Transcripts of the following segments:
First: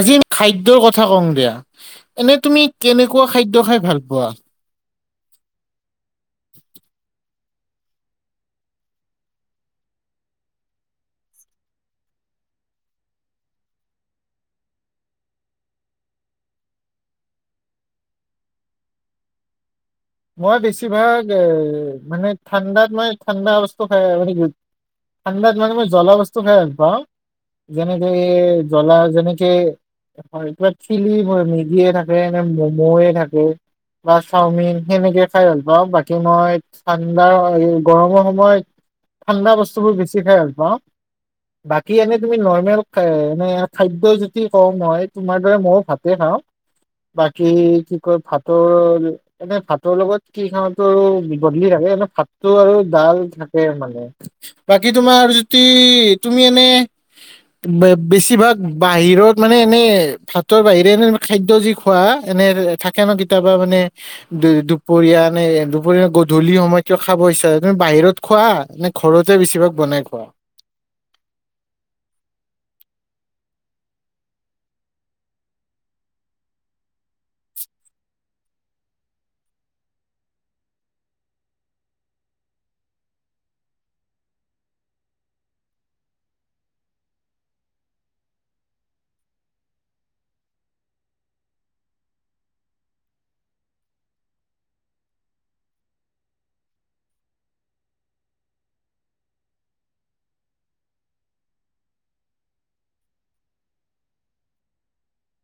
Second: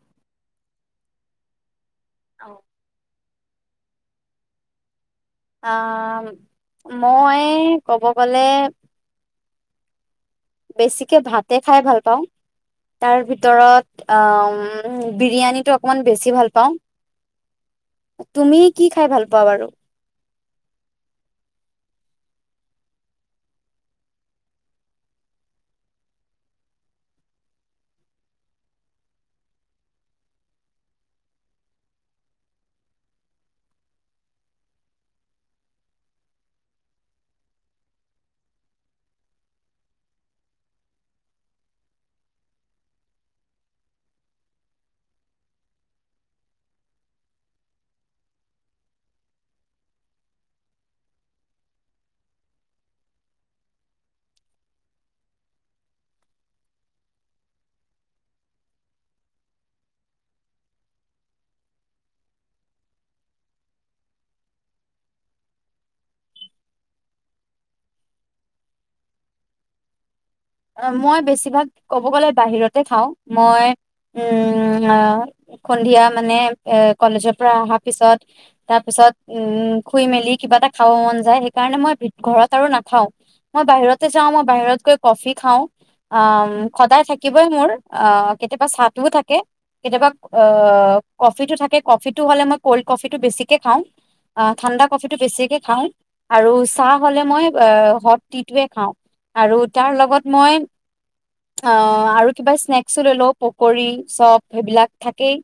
আজি খাদ্যয়ৰ কথা কওঁ দিয়া এনে তুমি কেনেকুৱা খাদ্য খাই ভাল পা কোৱা সেই কব গলে বেছিকে ভাতে খাই ভাল পাওঁ তাৰ ভিতৰত আহ বিৰিয়ানীটো অকমান বেছি ভাল পাওঁ তুমি কি খাই ভাল পোৱা বাৰু মই বেছিভাগ এ মানে ঠাণ্ডাত মই ঠাণ্ডা বস্তু খাই মানে কি ঠাণ্ডাত মানে মই জ্বলা বস্তু খাই ভাল পাওঁ যেনেকে জ্বলা যেনেকে কিবা ঠিলি মেগিয়ে থাকে ম'ম'য়ে থাকে বা চাওমিন সেনেকে খাই ভাল পাওঁ বাকী মই ঠাণ্ডা গৰমৰ সময়ত ঠাণ্ডা বস্তুবোৰ বেছি খাই ভাল পাওঁ বাকী এনেই তুমি নৰ্মেল এনে খাদ্য যদি কওঁ মই তোমাৰ দৰে ময়ো ভাতে খাওঁ বাকী কি কয় ভাতৰ এনে ভাত ভাতৰ লগত কি খাও আৰু বদলি থাকে এ ভাতটো আৰু ডাল থাকে মানে বাকি তোমাৰ যদি তুমি এনে বেছিভাগ বাহিৰত মানে এনে ভাতৰ বাহিৰে এনে মানে খাদ্য যি খোৱা এনে থাকে ন কেতিয়াবা মানে দুপৰিয়া নে দুপৰীয়া গধূলি সময়ত কিয় খাব ইচ্ছা তুমি বাহিৰত খোৱা নে ঘৰতে বেছিভাগ বনাই খোৱা মই বেছিভাগ ক'ব গলে বাহিৰতে খাওঁ মই উম সন্ধিয়া মানে কলেজৰ পৰা অহা পিছত তাৰ পিছত উ শুই মেলি কিবা এটা খাব মন যায় সেইকাৰণে মই ঘৰত আৰু নাখাও মই বাহিৰতে যাওঁ মই বাহিৰত গৈ কফি খাওঁ সদায় থাকিবই মোৰ আহ কেতিয়াবা চাহটোও থাকে কেতিয়াবা কফিটো থাকে কফিটো হলে মই কল্ড কফিটো বেছিকে খাওঁ ঠাণ্ডা কফিটো বেছিকে খাওঁ আৰু চাহ হ'লে মই হট টিটয়ে খাওঁ আৰু তাৰ লগত মই অ আৰু কিবা স্নেক্স লৈ লওঁ পকৰী চপ সেইবিলাক থাকেই।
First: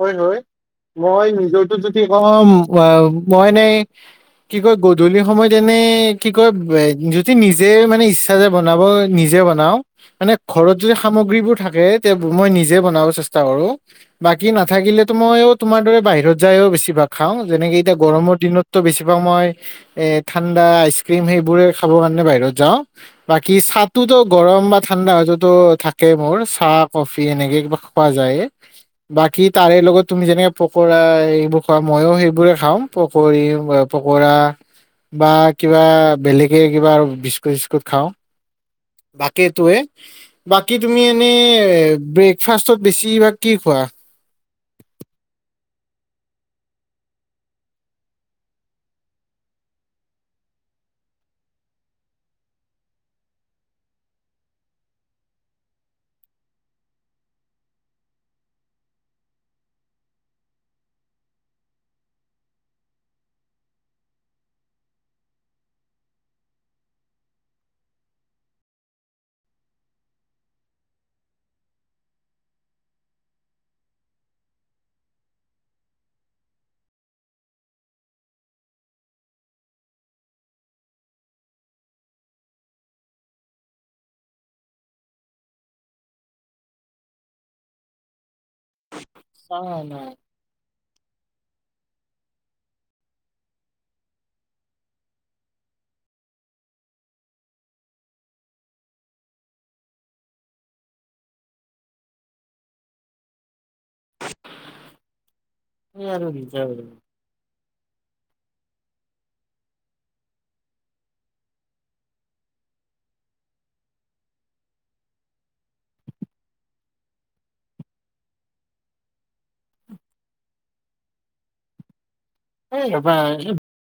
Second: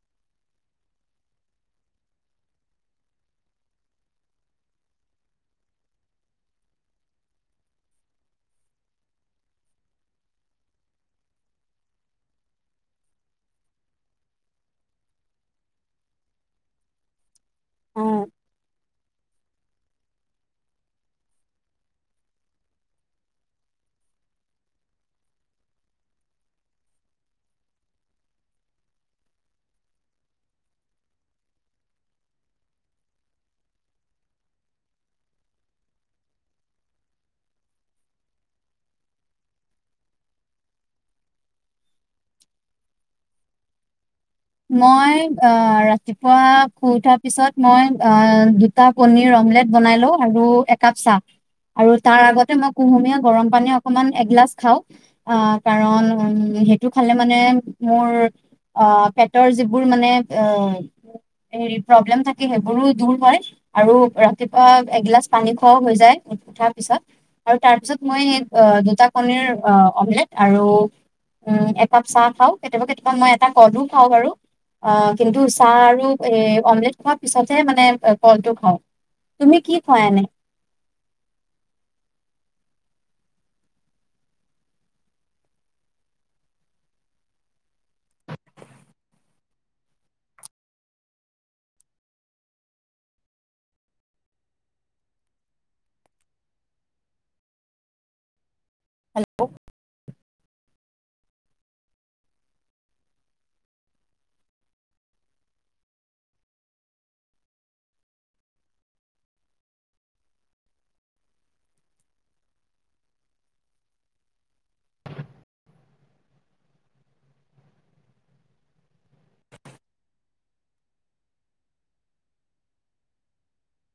হয় হয় মই নিজৰটো যদি কওঁ মই এনে কি কয় গধূলি সময়ত এনে কি কয় যদি নিজে মানে ইচ্ছা ৰে বনাব নিজে বনাওঁ মানে ঘৰত যদি সামগ্ৰীবোৰ থাকে তে মই নিজে বনাব চেষ্টা কৰো বাকী নাথাকিলেতো মই তোমাৰ দৰে বাহিৰত যায়ও বেছিভাগ খাওঁ যেনেকে এতিয়া গৰমৰ দিনতো বেছিভাগ মই এ ঠাণ্ডা আইচক্ৰীম সেইবোৰে খাব কাৰণে বাহিৰত যাওঁ বাকী চাহোতো গৰম বা ঠাণ্ডা হততো থাকে মোৰ চাহ কফি এনেকে কিব খোৱা যায় বাকী তাৰে লগত তুমি যেনেকে পকোৰা এইবোৰ খোৱা ময়ো সেইবোৰে খাওঁ পকৰি পকৰা বা কিবা বেলেগে কিবা বিস্কুট চি্কুট খাওঁ বাকীএইটোৱে। বাকী তুমি এনে ব্ৰেকফাষ্টত বেছি বা কি খোৱা? মই ৰাতিপুৱা শুই উঠাৰ পিছত মই দুটা পনিৰ অমলেট বনাই লওঁ আৰু একাপ চাহ আৰু তাৰ আগতে মই কুহুমীয়া গৰম পানী অকমান এগিলাচ খাওঁ কাৰণ সেইটো খালে মানে মোৰ অ পেটৰ যিবোৰ মানে হেৰি প্ৰব্লেম থাকে সেইবোৰো দূৰ হয় আৰু ৰাতিপুৱা এগিলাচ পানী খোৱাও হৈ যায় উঠাৰ পিছত আৰু তাৰ পিছত মই স দুটা কণীৰ অমলেট আৰু একাপ চাহ খাওঁ কেতিয়াবা কেতিয়াবা মই এটা কল ও খাও বাৰু অ কিন্তু চাহ আৰু এ অমলেট খোৱাৰ পিছতহে মানে কলটো খাওঁ। তুমি কি খুৱাই এনে? অ হেল্ল' কি কৰো হিংসা কৰিম সেই ৰবা সেই